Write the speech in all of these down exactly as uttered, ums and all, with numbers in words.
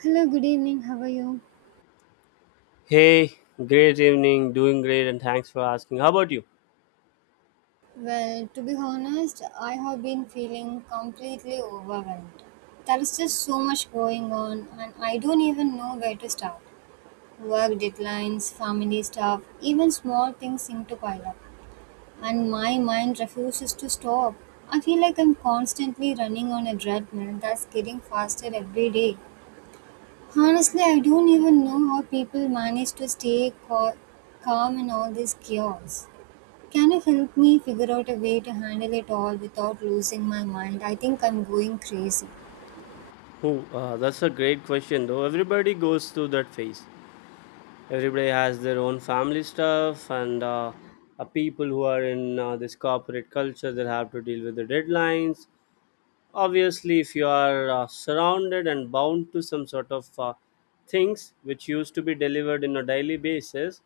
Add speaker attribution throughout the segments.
Speaker 1: Hello, good evening. How are you?
Speaker 2: Hey, great evening. Doing great, and thanks for asking. How about you?
Speaker 1: Well, to be honest, I have been feeling completely overwhelmed. There is just so much going on, and I don't even know where to start. Work deadlines, family stuff, even small things seem to pile up, and my mind refuses to stop. I feel like I'm constantly running on a treadmill that's getting faster every day. Honestly, I don't even know how people manage to stay cal- calm in all this chaos. Can you help me figure out a way to handle it all without losing my mind? I think I'm going crazy.
Speaker 2: Oh, uh, that's a great question, though. Everybody goes through that phase. Everybody has their own family stuff, and uh, uh, people who are in uh, this corporate culture that have to deal with the deadlines. Obviously, if you are uh, surrounded and bound to some sort of uh, things which used to be delivered in a daily basis,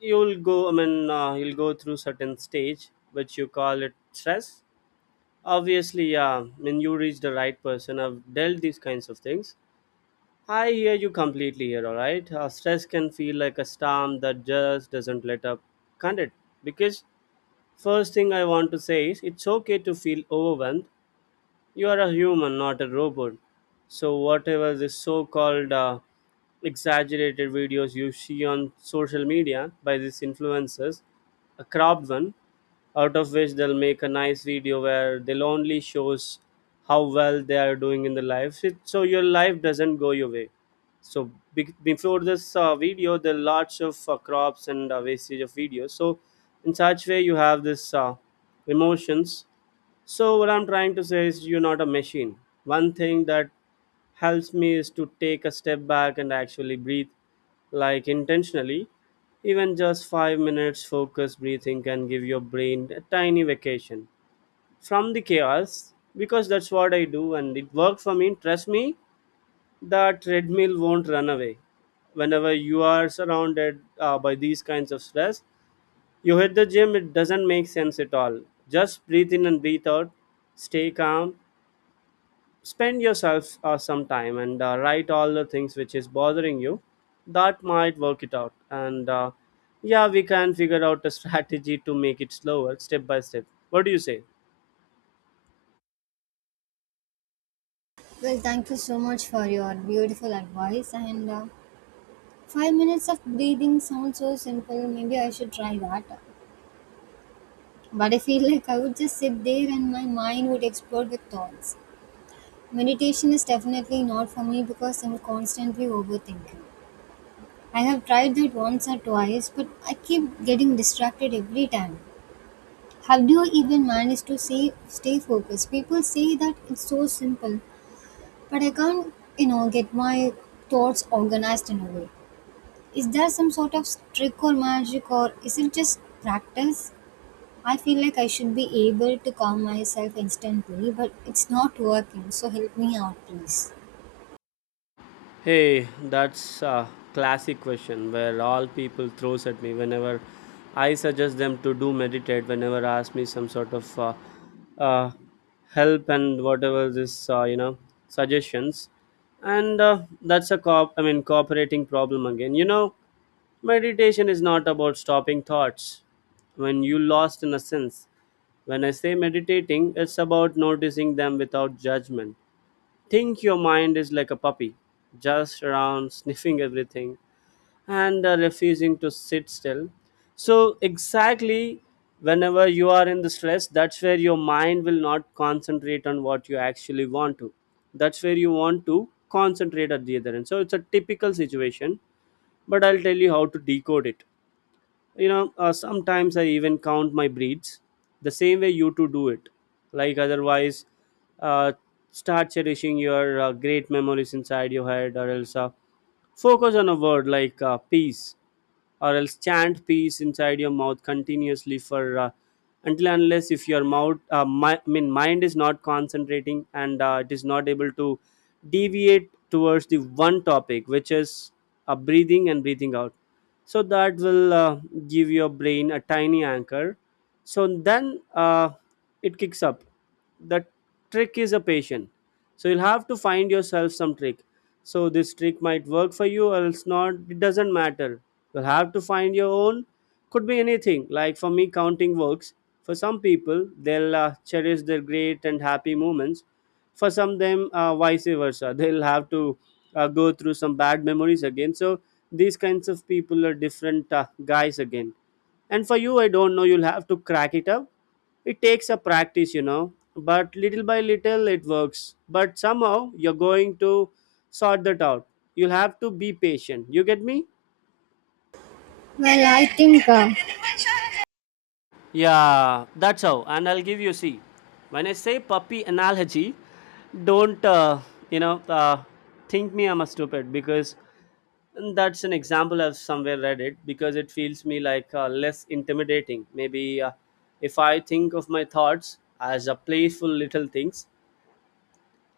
Speaker 2: you'll go. I mean, uh, you'll go through certain stage which you call it stress. Obviously, yeah, I mean, you reached the right person. I've dealt these kinds of things. I hear you completely here, all right? Uh, stress can feel like a storm that just doesn't let up, can't it? Because, first thing I want to say is it's okay to feel overwhelmed. You are a human, not a robot. So, whatever this so called uh, exaggerated videos you see on social media by these influencers, a cropped one out of which they'll make a nice video where they'll only shows how well they are doing in the life. It- so your life doesn't go your way, so be- before this uh, video there are lots of uh, crops and uh, wastage of videos, so in such way you have this uh, emotions. So what I'm trying to say is you're not a machine. One thing that helps me is to take a step back and actually breathe, like intentionally. Even just five minutes focused breathing can give your brain a tiny vacation from the chaos, because that's what I do and it worked for me. Trust me, the treadmill won't run away. Whenever you are surrounded uh, by these kinds of stress, you hit the gym, it doesn't make sense at all. Just breathe in and breathe out, stay calm, spend yourself uh, some time and uh, write all the things which is bothering you, that might work it out. And uh, yeah, we can figure out a strategy to make it slower step by step. What do you say?
Speaker 1: Well, thank you so much for your beautiful advice. And uh, Five minutes of breathing sounds so simple. Maybe I should try that. But I feel like I would just sit there and my mind would explode with thoughts. Meditation is definitely not for me because I'm constantly overthinking. I have tried that once or twice, but I keep getting distracted every time. How do you even manage to say, stay focused? People say that it's so simple, but I can't, you know, get my thoughts organized in a way. Is there some sort of trick or magic, or is it just practice? I feel like I should be able to calm myself instantly, but it's not working. So help me out, please.
Speaker 2: Hey, that's a classic question where all people throws at me whenever I suggest them to do meditate, whenever ask me some sort of uh, uh, help and whatever this uh, you know suggestions. And uh, that's a cop I mean cooperating problem again, you know. Meditation is not about stopping thoughts when you lost in a sense. When I say meditating, it's about noticing them without judgment. Think your mind is like a puppy, just around sniffing everything and uh, refusing to sit still. So, exactly, whenever you are in the stress, that's where your mind will not concentrate on what you actually want to. That's where you want to concentrate at the other end. So, it's a typical situation, but I'll tell you how to decode it. You know, uh, sometimes I even count my breeds the same way you two do it, like. Otherwise, uh, start cherishing your uh, great memories inside your head, or else uh, focus on a word like uh, peace, or else chant peace inside your mouth continuously for uh, until and unless if your mouth uh, mi- i mean mind is not concentrating and uh, it is not able to deviate towards the one topic which is uh, breathing and breathing out. So that will uh, give your brain a tiny anchor, so then uh, it kicks up the trick is a patient. So you'll have to find yourself some trick, so this trick might work for you or else not, it doesn't matter. You'll have to find your own, could be anything. Like for me, counting works. For some people, they'll uh, cherish their great and happy moments. For some them uh, vice versa, they'll have to uh, go through some bad memories again. So these kinds of people are different uh, guys again. And for you, I don't know, you'll have to crack it up. It takes a practice, you know, but little by little it works, but somehow you're going to sort that out. You'll have to be patient, you get me?
Speaker 1: Well, I think, uh,
Speaker 2: Yeah, that's how, and I'll give you, see, when I say puppy analogy, don't uh, you know uh, think me I'm a stupid, because and that's an example I've somewhere read it, because it feels me like uh, less intimidating. Maybe uh, if I think of my thoughts as a playful little things,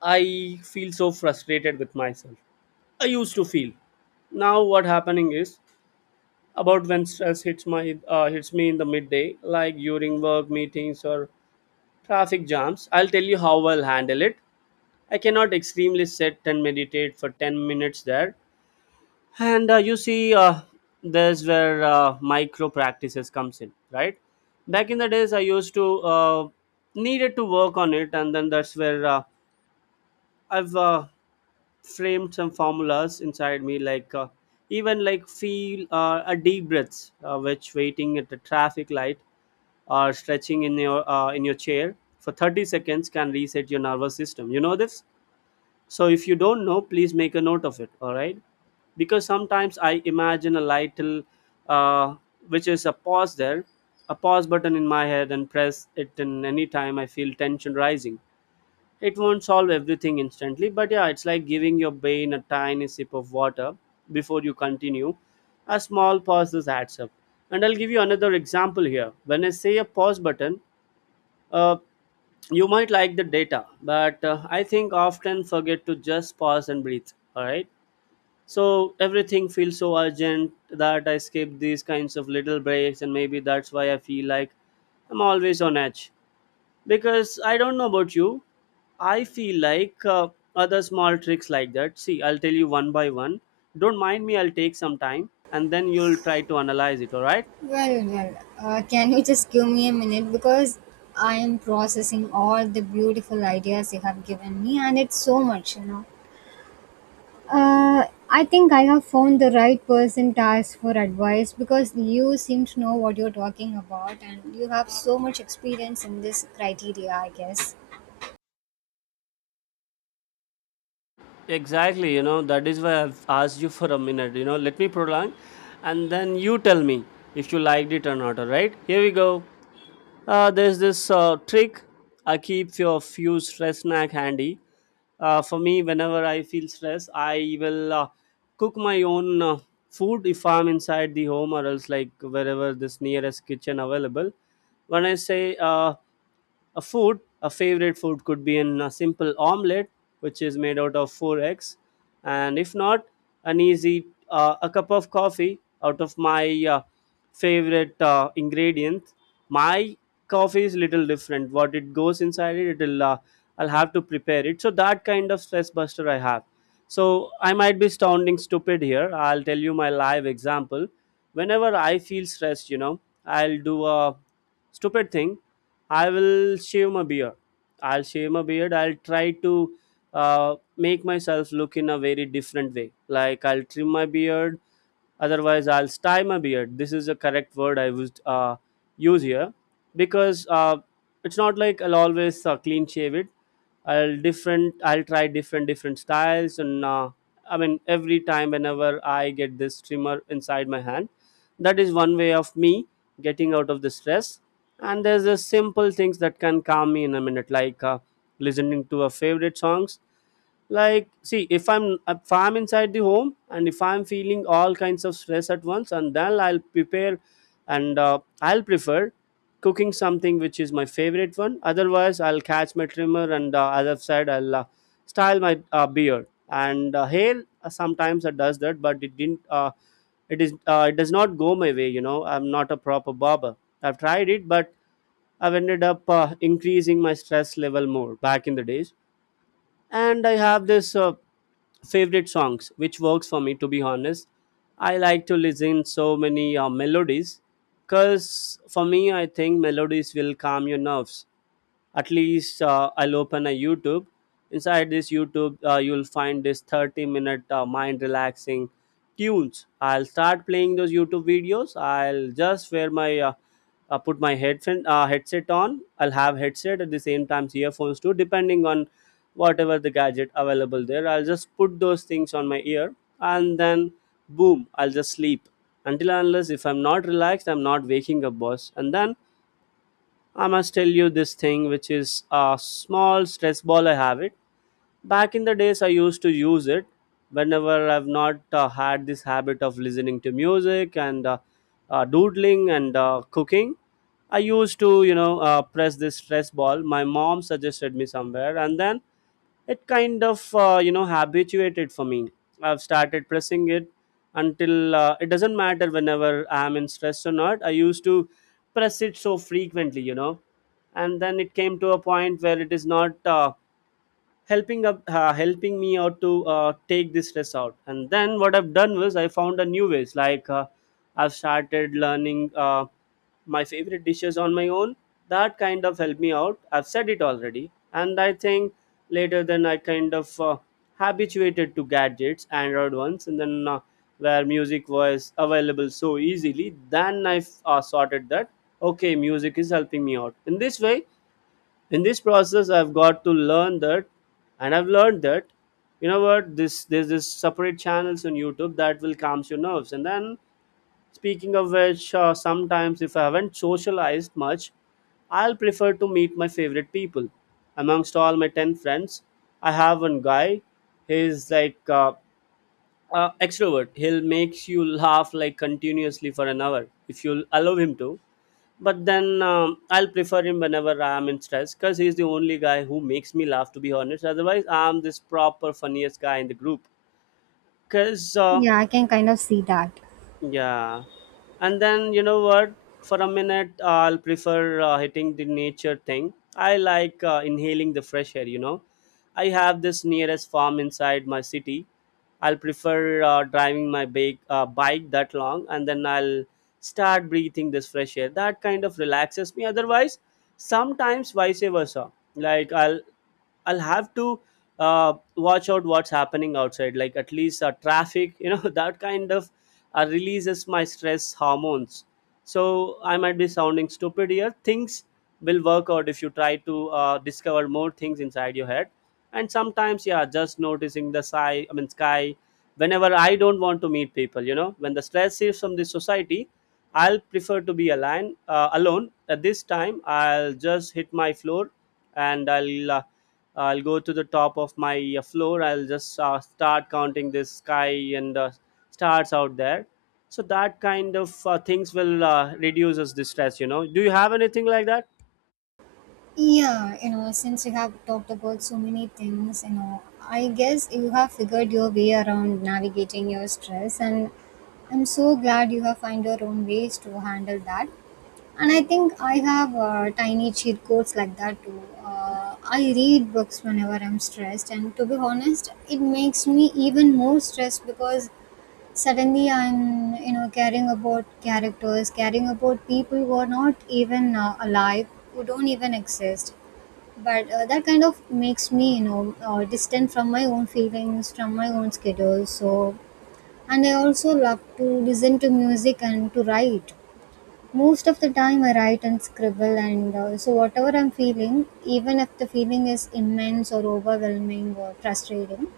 Speaker 2: I feel so frustrated with myself. I used to feel. Now what happening is about when stress hits my uh, hits me in the midday, like during work meetings or traffic jams. I'll tell you how I'll handle it. I cannot extremely sit and meditate for ten minutes there, and uh, you see uh, there's where uh, micro practices comes in, right? Back in the days, I used to uh, needed to work on it, and then that's where uh, I've uh, framed some formulas inside me, like uh, even like feel uh, a deep breaths uh, which waiting at the traffic light or stretching in your uh, in your chair for thirty seconds can reset your nervous system, you know this. So if you don't know, please make a note of it. All right? Because sometimes I imagine a little, uh, which is a pause there, a pause button in my head, and press it in any time I feel tension rising. It won't solve everything instantly, but yeah, it's like giving your brain a tiny sip of water before you continue. A small pause this adds up. And I'll give you another example here. When I say a pause button, uh, you might like the data, but uh, I think often forget to just pause and breathe, all right? So everything feels so urgent that I skip these kinds of little breaks, and maybe that's why I feel like I'm always on edge, because I don't know about you. I feel like uh, other small tricks like that, see, I'll tell you one by one. Don't mind me, I'll take some time, and then you'll try to analyze it, all right?
Speaker 1: well, well, uh, can you just give me a minute because I am processing all the beautiful ideas you have given me and it's so much, you know. Uh, I think I have found the right person to ask for advice because you seem to know what you're talking about and you have so much experience in this criteria, I guess.
Speaker 2: Exactly, you know, that is why I've asked you for a minute. You know, let me prolong and then you tell me if you liked it or not. All right, here we go. Uh, there's this uh, trick I keep for a few stress snack handy. Uh, for me, whenever I feel stress, I will uh, cook my own uh, food if I'm inside the home, or else like wherever this nearest kitchen available. When I say uh, a food, a favorite food could be in a simple omelette, which is made out of four eggs, and if not, an easy uh, a cup of coffee out of my uh, favorite uh, ingredient. My coffee is little different. What it goes inside it, it'll uh, I'll have to prepare it. So that kind of stress buster I have. So I might be sounding stupid here. I'll tell you my live example. Whenever I feel stressed, you know, I'll do a stupid thing, I will shave my beard. I'll shave my beard. I'll try to uh, make myself look in a very different way. Like, I'll trim my beard. Otherwise, I'll style my beard. This is the correct word I would uh, use here, because uh, it's not like I'll always uh, clean shave it. I'll different. I'll try different different styles, and uh, I mean, every time whenever I get this trimmer inside my hand, that is one way of me getting out of the stress. And there's a simple things that can calm me in a minute, like uh, listening to a favorite songs. Like, see, if i'm if i'm inside the home, and if I'm feeling all kinds of stress at once, and then I'll prepare, and uh, I'll prefer cooking something which is my favorite one. Otherwise, I'll catch my trimmer, and uh, have said, i'll uh, style my uh, beard and uh, hair. Uh, sometimes it does that, but it didn't uh, it is uh, it does not go my way, you know, I'm not a proper barber. I've tried it, but I've ended up uh, increasing my stress level more back in the days. And I have this uh, favorite songs which works for me, to be honest. I like to listen so many uh, melodies, because for me I think melodies will calm your nerves. At least uh, I'll open a YouTube, inside this YouTube uh, you'll find this thirty minute uh, mind relaxing tunes. I'll start playing those YouTube videos. I'll just wear my uh, uh, put my headset uh, headset on. I'll have headset at the same time earphones too, depending on whatever the gadget available there. I'll just put those things on my ear, and then boom, I'll just sleep until and unless if I'm not relaxed, I'm not waking up, boss. And then I must tell you this thing, which is a small stress ball. I have it back in the days I used to use it whenever I've not uh, had this habit of listening to music and uh, uh, doodling and uh, cooking. I used to you know uh, press this stress ball. My mom suggested me somewhere, and then it kind of uh, you know habituated for me. I've started pressing it until uh, it doesn't matter whenever I'm in stress or not, I used to press it so frequently, you know. And then it came to a point where it is not uh, helping up uh, helping me out to uh, take this stress out. And then what I've done was I found a new ways, like uh, I've started learning uh, my favorite dishes on my own. That kind of helped me out. I've said it already. And I think later then I kind of uh, habituated to gadgets, android ones, and then uh, where music was available so easily. Then I uh, sorted that. Okay, music is helping me out in this way. In this process I've got to learn that, and I've learned that. You know what, this there's this separate channels on YouTube that will calms your nerves. And then, speaking of which, uh, sometimes if I haven't socialized much, I'll prefer to meet my favorite people. Amongst all my ten friends, I have one guy. He's like uh, uh, extrovert. He'll makes you laugh like continuously for an hour if you'll allow him to. But then um, I'll prefer him whenever I am in stress, because he's the only guy who makes me laugh. To be honest, otherwise I'm this proper funniest guy in the group. Because uh,
Speaker 1: Yeah, I can kind of see that.
Speaker 2: Yeah, and then you know what? For a minute, I'll prefer uh, hitting the nature thing. I like uh, inhaling the fresh air. You know, I have this nearest farm inside my city. I'll prefer uh, driving my big uh, bike that long, and then I'll start breathing this fresh air. That kind of relaxes me. Otherwise, sometimes vice versa. Like I'll I'll have to uh, watch out what's happening outside, like at least uh, traffic, you know, that kind of uh, releases my stress hormones. So I might be sounding stupid here. Things will work out if you try to uh, discover more things inside your head. And sometimes, yeah, just noticing the sky, I mean, sky. Whenever I don't want to meet people, you know, when the stress is from the society, I'll prefer to be alone. Uh, alone at this time, I'll just hit my floor, and I'll uh, I'll go to the top of my uh, floor. I'll just uh, start counting this sky and uh, stars out there. So that kind of uh, things will uh, reduces the stress. You know, do you have anything like that?
Speaker 1: Yeah, you know, since you have talked about so many things, you know, I guess you have figured your way around navigating your stress, and I'm so glad you have found your own ways to handle that. And I think I have uh, tiny cheat codes like that too. Uh, I read books whenever I'm stressed, and to be honest, it makes me even more stressed because suddenly I'm, you know, caring about characters, caring about people who are not even uh, alive, who don't even exist. But uh, that kind of makes me, you know, uh, distant from my own feelings, from my own schedule. So, and I also love to listen to music and to write. Most of the time I write and scribble, and uh, so whatever I'm feeling, even if the feeling is immense or overwhelming or frustrating,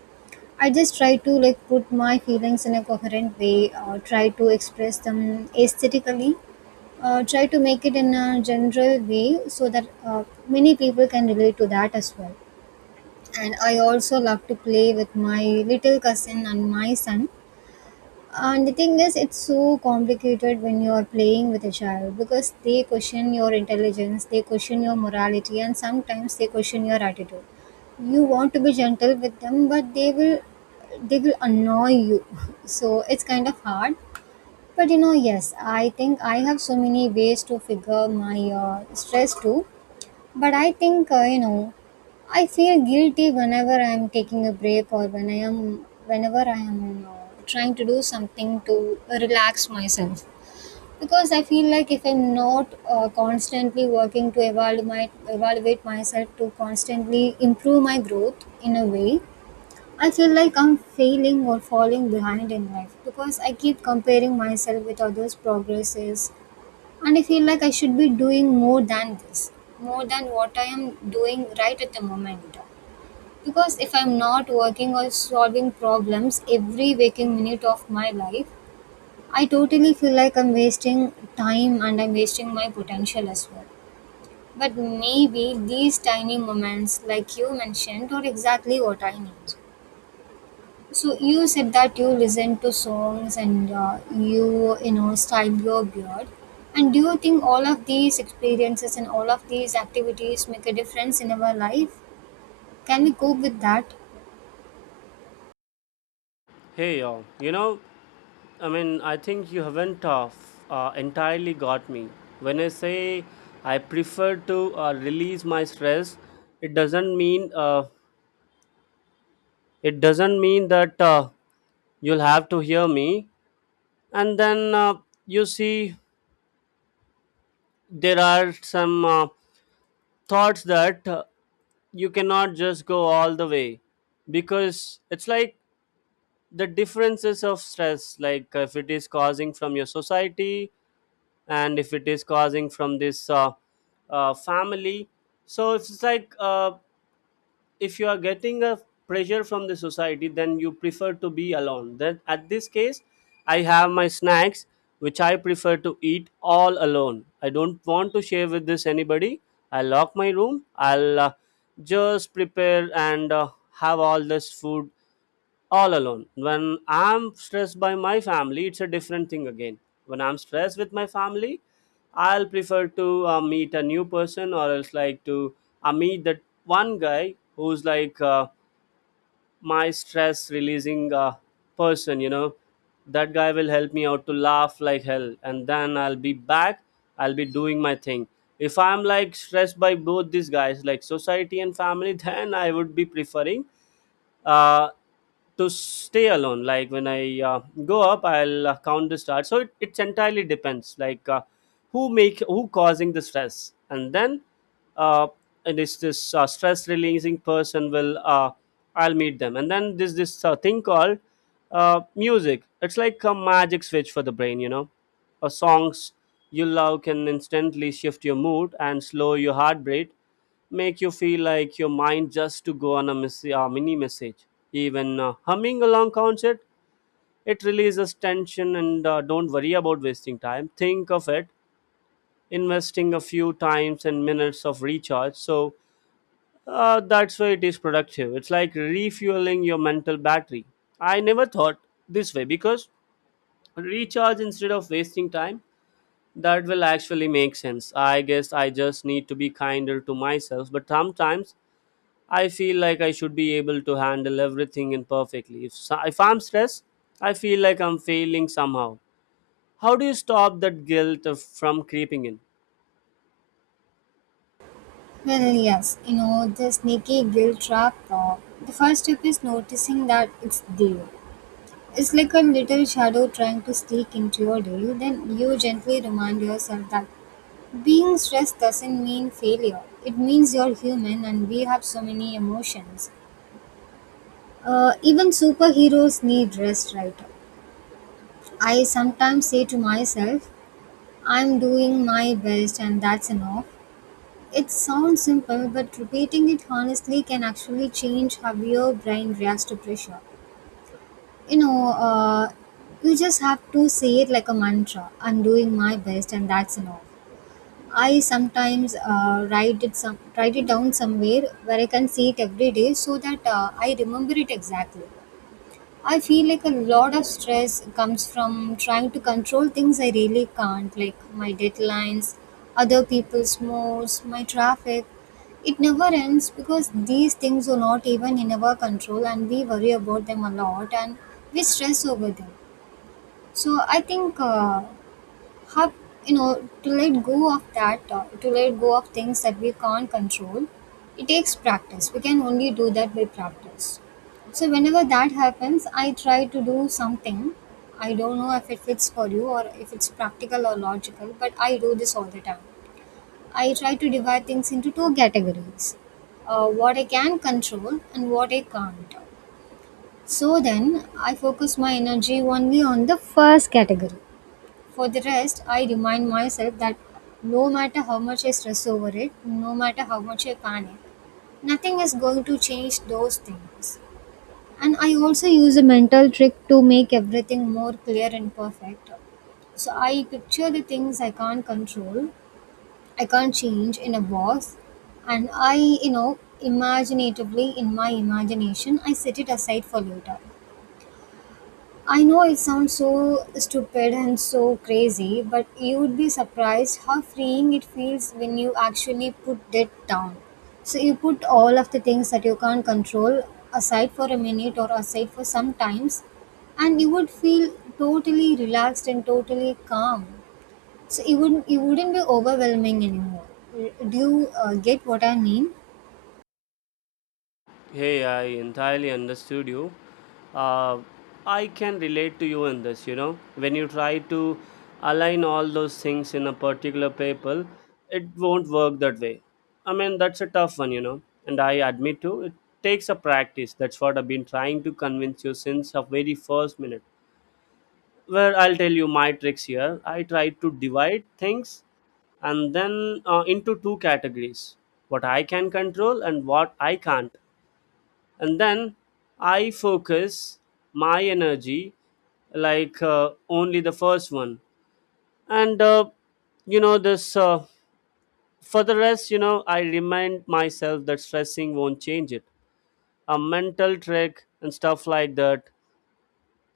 Speaker 1: I just try to like put my feelings in a coherent way, or try to express them aesthetically, uh, try to make it in a general way so that uh, many people can relate to that as well. And I also love to play with my little cousin and my son, and the thing is, it's so complicated when you're playing with a child because they question your intelligence, they question your morality, and sometimes they question your attitude. You want to be gentle with them, but they will they will annoy you. So it's kind of hard. But you know, yes, I think I have so many ways to figure my uh, stress too. But I think, uh, you know, I feel guilty whenever I am taking a break, or when I am, whenever I am uh, trying to do something to relax myself. Because I feel like if I'm not uh, constantly working to evaluate, my, evaluate myself to constantly improve my growth in a way, I feel like I'm failing or falling behind in life because I keep comparing myself with others' progresses, and I feel like I should be doing more than this, more than what I am doing right at the moment. Because if I'm not working or solving problems every waking minute of my life, I totally feel like I'm wasting time and I'm wasting my potential as well. But maybe these tiny moments like you mentioned are exactly what I need. So you said that you listen to songs, and uh, you you know style your beard. And do you think all of these experiences and all of these activities make a difference in our life? Can we cope with that?
Speaker 2: Hey, yo, you know, I mean, I think you haven't uh, f- uh, entirely got me. When I say I prefer to uh, release my stress, it doesn't mean uh, it doesn't mean that uh, you'll have to hear me. And then uh, You see, there are some uh, thoughts that uh, you cannot just go all the way, because it's like the differences of stress, like if it is causing from your society, and if it is causing from this uh, uh, family. So it's like, uh, if you are getting a pressure from the society, then you prefer to be alone. Then at this case, I have my snacks, which I prefer to eat all alone. I don't want to share with this anybody. I lock my room. I'll uh, just prepare and uh, have all this food all alone. When I'm stressed by my family, it's a different thing again. When I'm stressed with my family, I'll prefer to uh, meet a new person, or else like to uh, meet that one guy who's like uh, my stress releasing uh, person, you know. That guy will help me out to laugh like hell, and then I'll be back. I'll be doing my thing. If I'm like stressed by both these guys, like society and family, then I would be preferring uh, to stay alone. Like when I uh, go up, i'll uh, count the stars. So it, it's entirely depends, like uh, who make who causing the stress. and then uh, and this this uh, stress releasing person will uh, I'll meet them. And then this this uh, thing called uh, music. It's like a magic switch for the brain, you know. Uh, songs you love can instantly shift your mood and slow your heart rate, make you feel like your mind just to go on a miss- uh, mini message. Even uh, humming along concert, it releases tension, and uh, don't worry about wasting time. Think of it, investing a few times and minutes of recharge. So uh, that's why it is productive. It's like refueling your mental battery. I never thought this way, because recharge instead of wasting time, that will actually make sense. I guess I just need to be kinder to myself, but sometimes I feel like I should be able to handle everything imperfectly. If, so- if I'm stressed, I feel like I'm failing somehow. How do you stop that guilt of, from creeping in?
Speaker 1: Well, yes, you know, the sneaky guilt trap. Uh, the first step is noticing that it's there. It's like a little shadow trying to sneak into your day. Then you gently remind yourself that being stressed doesn't mean failure. It means you're human and we have so many emotions. Uh, even superheroes need rest, right? I sometimes say to myself, I'm doing my best and that's enough. It sounds simple, but repeating it honestly can actually change how your brain reacts to pressure. You know, uh, you just have to say it like a mantra: I'm doing my best and that's enough. I sometimes uh, write it some write it down somewhere where I can see it every day so that uh, I remember it exactly. I feel like a lot of stress comes from trying to control things I really can't, like my deadlines, other people's moods, my traffic. It never ends because these things are not even in our control and we worry about them a lot and we stress over them. So I think uh, how you know, to let go of that uh, to let go of things that we can't control, it takes practice. We can only do that by practice. So whenever that happens, I try to do something. I don't know if it fits for you or if it's practical or logical, but I do this all the time. I try to divide things into two categories: uh, what I can control and what I can't. So then I focus my energy only on the first category. For the rest, I remind myself that no matter how much I stress over it, no matter how much I panic, nothing is going to change those things. And I also use a mental trick to make everything more clear and perfect. So I picture the things I can't control, I can't change in a box, and I, you know, imaginatively in my imagination, I set it aside for later. I know it sounds so stupid and so crazy, but you would be surprised how freeing it feels when you actually put it down. So you put all of the things that you can't control aside for a minute or aside for some times, and you would feel totally relaxed and totally calm. So it wouldn't it wouldn't be overwhelming anymore. Do you uh, get what I mean?
Speaker 2: Hey, I entirely understood you. Uh, I can relate to you in this, you know. When you try to align all those things in a particular paper, it won't work that way. I mean, that's a tough one, you know. And I admit to it takes a practice. That's what I've been trying to convince you since the very first minute. Well, I'll tell you my tricks here. I try to divide things and then uh, into two categories: what I can control and what I can't. And then I focus my energy, like uh, only the first one. And uh, you know this uh, for the rest, you know, I remind myself that stressing won't change it. A mental trick and stuff like that.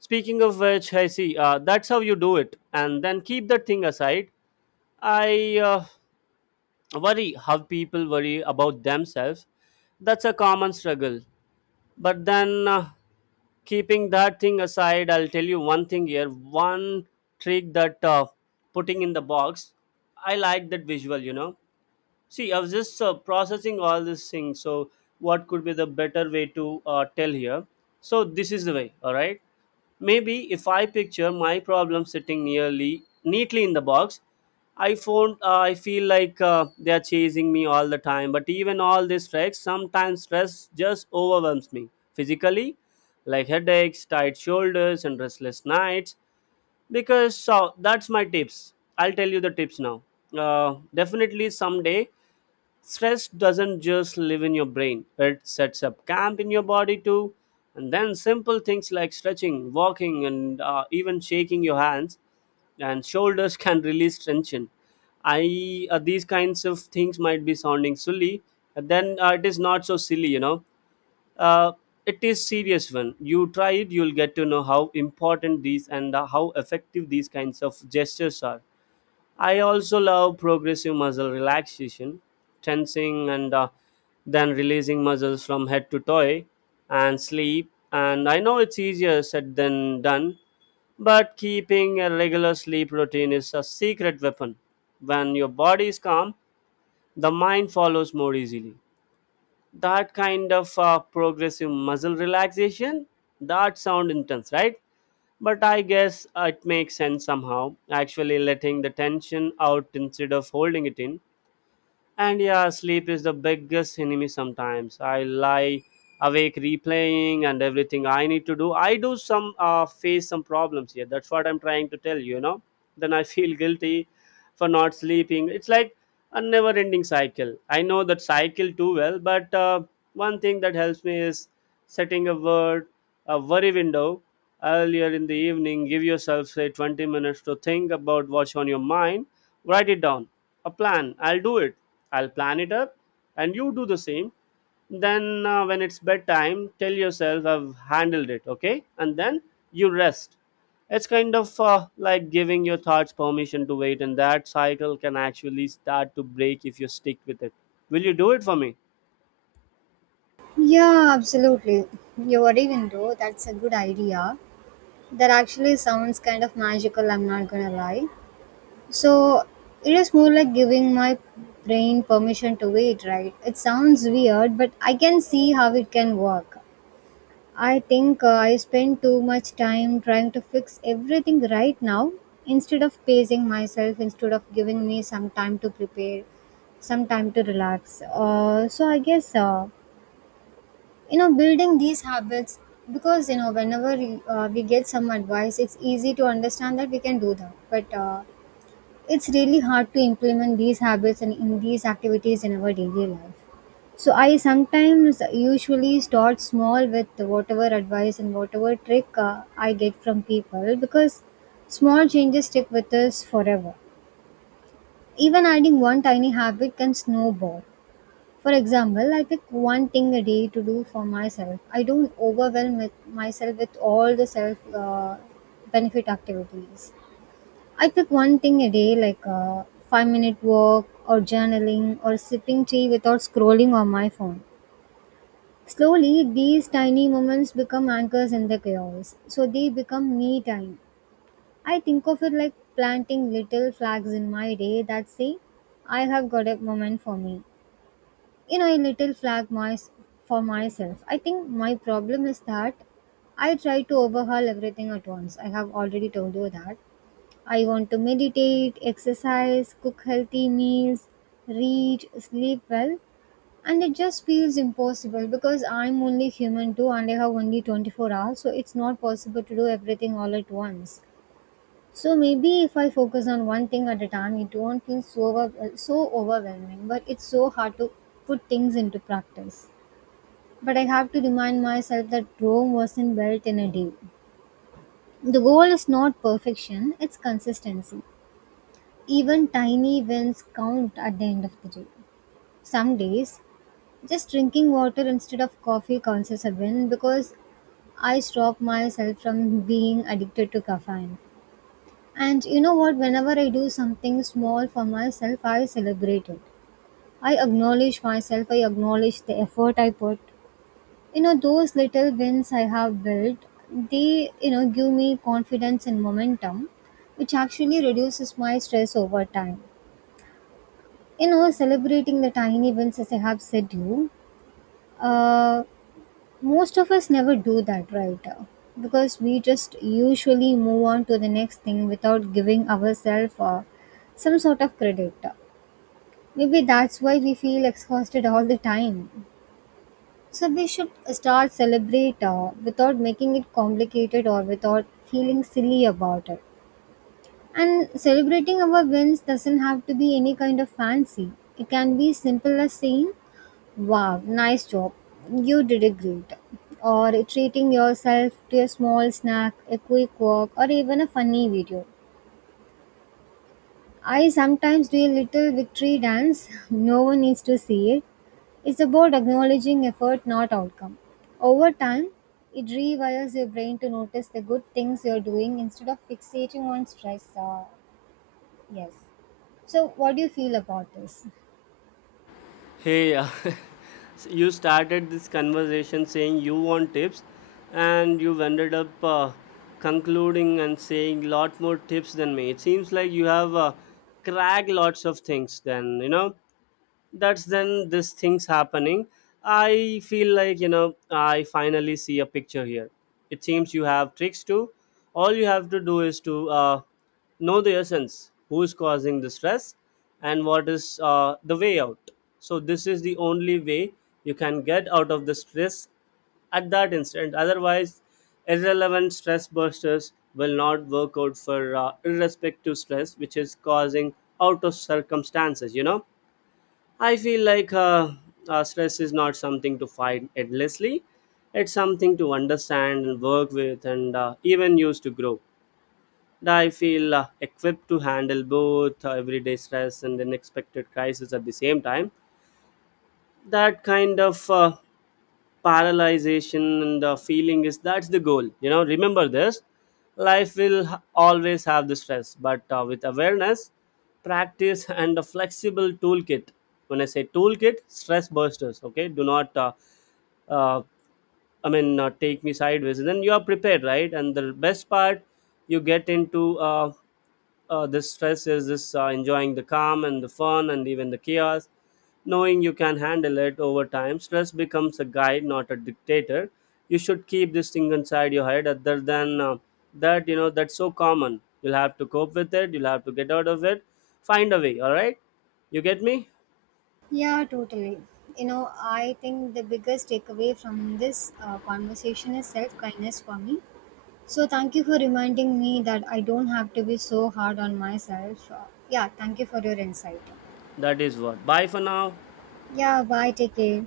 Speaker 2: Speaking of which, I see, uh, that's how you do it, and then keep that thing aside. I uh, worry how people worry about themselves. That's a common struggle. But then uh, keeping that thing aside, I'll tell you one thing here. One trick, that uh, putting in the box, I like that visual, you know. See, I was just uh, processing all these things. So, what could be the better way to uh, tell here? So, this is the way. All right. Maybe if I picture my problem sitting nearly neatly in the box, I found uh, I feel like uh, they are chasing me all the time. But even all this stress, sometimes stress just overwhelms me physically, like headaches, tight shoulders, and restless nights. Because so that's my tips. I'll tell you the tips now. Uh, definitely someday. Stress doesn't just live in your brain, it sets up camp in your body too. And then simple things like stretching, walking, and uh, even shaking your hands and shoulders can release tension. I uh, These kinds of things might be sounding silly, but then uh, it is not so silly, you know. Uh, it is serious. When you try it, you'll get to know how important these and uh, how effective these kinds of gestures are. I also love progressive muscle relaxation, tensing and uh, then releasing muscles from head to toe, and sleep. And I know it's easier said than done, but keeping a regular sleep routine is a secret weapon. When your body is calm, the mind follows more easily. That kind of uh, progressive muscle relaxation, that sound intense, right? But I guess uh, it makes sense somehow, actually letting the tension out instead of holding it in. And yeah, sleep is the biggest enemy sometimes. I lie awake replaying and everything I need to do. I do some uh, face some problems here. That's what I'm trying to tell you, you know. Then I feel guilty for not sleeping. It's like a never ending cycle. I know that cycle too well, but uh, one thing that helps me is setting a word, a worry window earlier in the evening. Give yourself, say, twenty minutes to think about what's on your mind. Write it down, a plan. I'll do it. I'll plan it up, and you do the same. Then, uh, when it's bedtime, tell yourself, I've handled it, okay? And then you rest. It's kind of uh, like giving your thoughts permission to wait, and that cycle can actually start to break if you stick with it. Will you do it for me?
Speaker 1: Yeah, absolutely. You're right, even though that's a good idea. That actually sounds kind of magical, I'm not gonna lie. So it is more like giving my brain permission to wait, right? It sounds weird, but I can see how it can work. I think uh, I spend too much time trying to fix everything right now instead of pacing myself, instead of giving me some time to prepare, some time to relax. Uh, so I guess. Uh, you know building these habits, because you know whenever we, uh, we get some advice, it's easy to understand that we can do that, but uh, it's really hard to implement these habits and in these activities in our daily life. So I sometimes usually start small with whatever advice and whatever trick uh, I get from people, because small changes stick with us forever. Even adding one tiny habit can snowball. For example, I pick one thing a day to do for myself. I don't overwhelm with myself with all the self uh, benefit activities. I pick one thing a day, like a five minute walk, or journaling, or sipping tea without scrolling on my phone. Slowly, these tiny moments become anchors in the chaos, so they become me time. I think of it like planting little flags in my day that say, I have got a moment for me. You know, a little flag my, for myself. I think my problem is that I try to overhaul everything at once. I have already told you that I want to meditate, exercise, cook healthy meals, read, sleep well, and it just feels impossible because I'm only human too, and I have only twenty-four hours, so it's not possible to do everything all at once. So maybe if I focus on one thing at a time, it won't feel so over, so overwhelming. But it's so hard to put things into practice. But I have to remind myself that Rome wasn't built in a day. The goal is not perfection; it's consistency. Even tiny wins count at the end of the day. Some days, just drinking water instead of coffee counts as a win because I stop myself from being addicted to caffeine. And you know what? Whenever I do something small for myself, I celebrate it. I acknowledge myself, I acknowledge the effort I put. You know, those little wins I have built, they, you know, give me confidence and momentum, which actually reduces my stress over time. You know, celebrating the tiny wins as I have said you, uh, most of us never do that, right? Uh, because we just usually move on to the next thing without giving ourselves uh, some sort of credit. Uh, maybe that's why we feel exhausted all the time. So we should start celebrate uh, without making it complicated or without feeling silly about it. And celebrating our wins doesn't have to be any kind of fancy. It can be simple as saying, Wow, nice job. You did a great. Job. Or treating yourself to a small snack, a quick walk, or even a funny video. I sometimes do a little victory dance. No one needs to see it. It's about acknowledging effort, not outcome. Over time, it rewires your brain to notice the good things you're doing instead of fixating on stress. Uh, yes. So, what do you feel about this?
Speaker 2: Hey, uh, you started this conversation saying you want tips, and you've ended up uh, concluding and saying lot more tips than me. It seems like you have uh, cracked lots of things. Then you know that's then this thing's happening. I feel like, you know, I finally see a picture here. It seems you have tricks too. All you have to do is to uh, know the essence, who is causing the stress and what is uh, the way out. So this is the only way you can get out of the stress at that instant. Otherwise, irrelevant stress bursters will not work out for uh, irrespective stress which is causing out of circumstances, you know. I feel like uh, uh, stress is not something to fight endlessly. It's something to understand and work with, and uh, even use to grow. And I feel uh, equipped to handle both uh, everyday stress and unexpected crisis at the same time. That kind of uh, paralyzation and the feeling is, that's the goal, you know. Remember this, life will h- always have the stress, but uh, with awareness, practice, and a flexible toolkit, when I say toolkit stress busters, okay, do not uh, uh, I mean, uh, take me sideways, and then you are prepared, right? And the best part, you get into uh, uh, this stress is this uh, enjoying the calm and the fun and even the chaos, knowing you can handle it. Over time, stress becomes a guide, not a dictator. You should keep this thing inside your head. Other than uh, that, you know, that's so common. You'll have to cope with it. You'll have to get out of it. Find a way. All right, you get me?
Speaker 1: Yeah, totally. You know, I think the biggest takeaway from this uh, conversation is self kindness for me. So, thank you for reminding me that I don't have to be so hard on myself. Uh, yeah, thank you for your insight.
Speaker 2: That is what. Bye for now.
Speaker 1: Yeah, bye. Take care.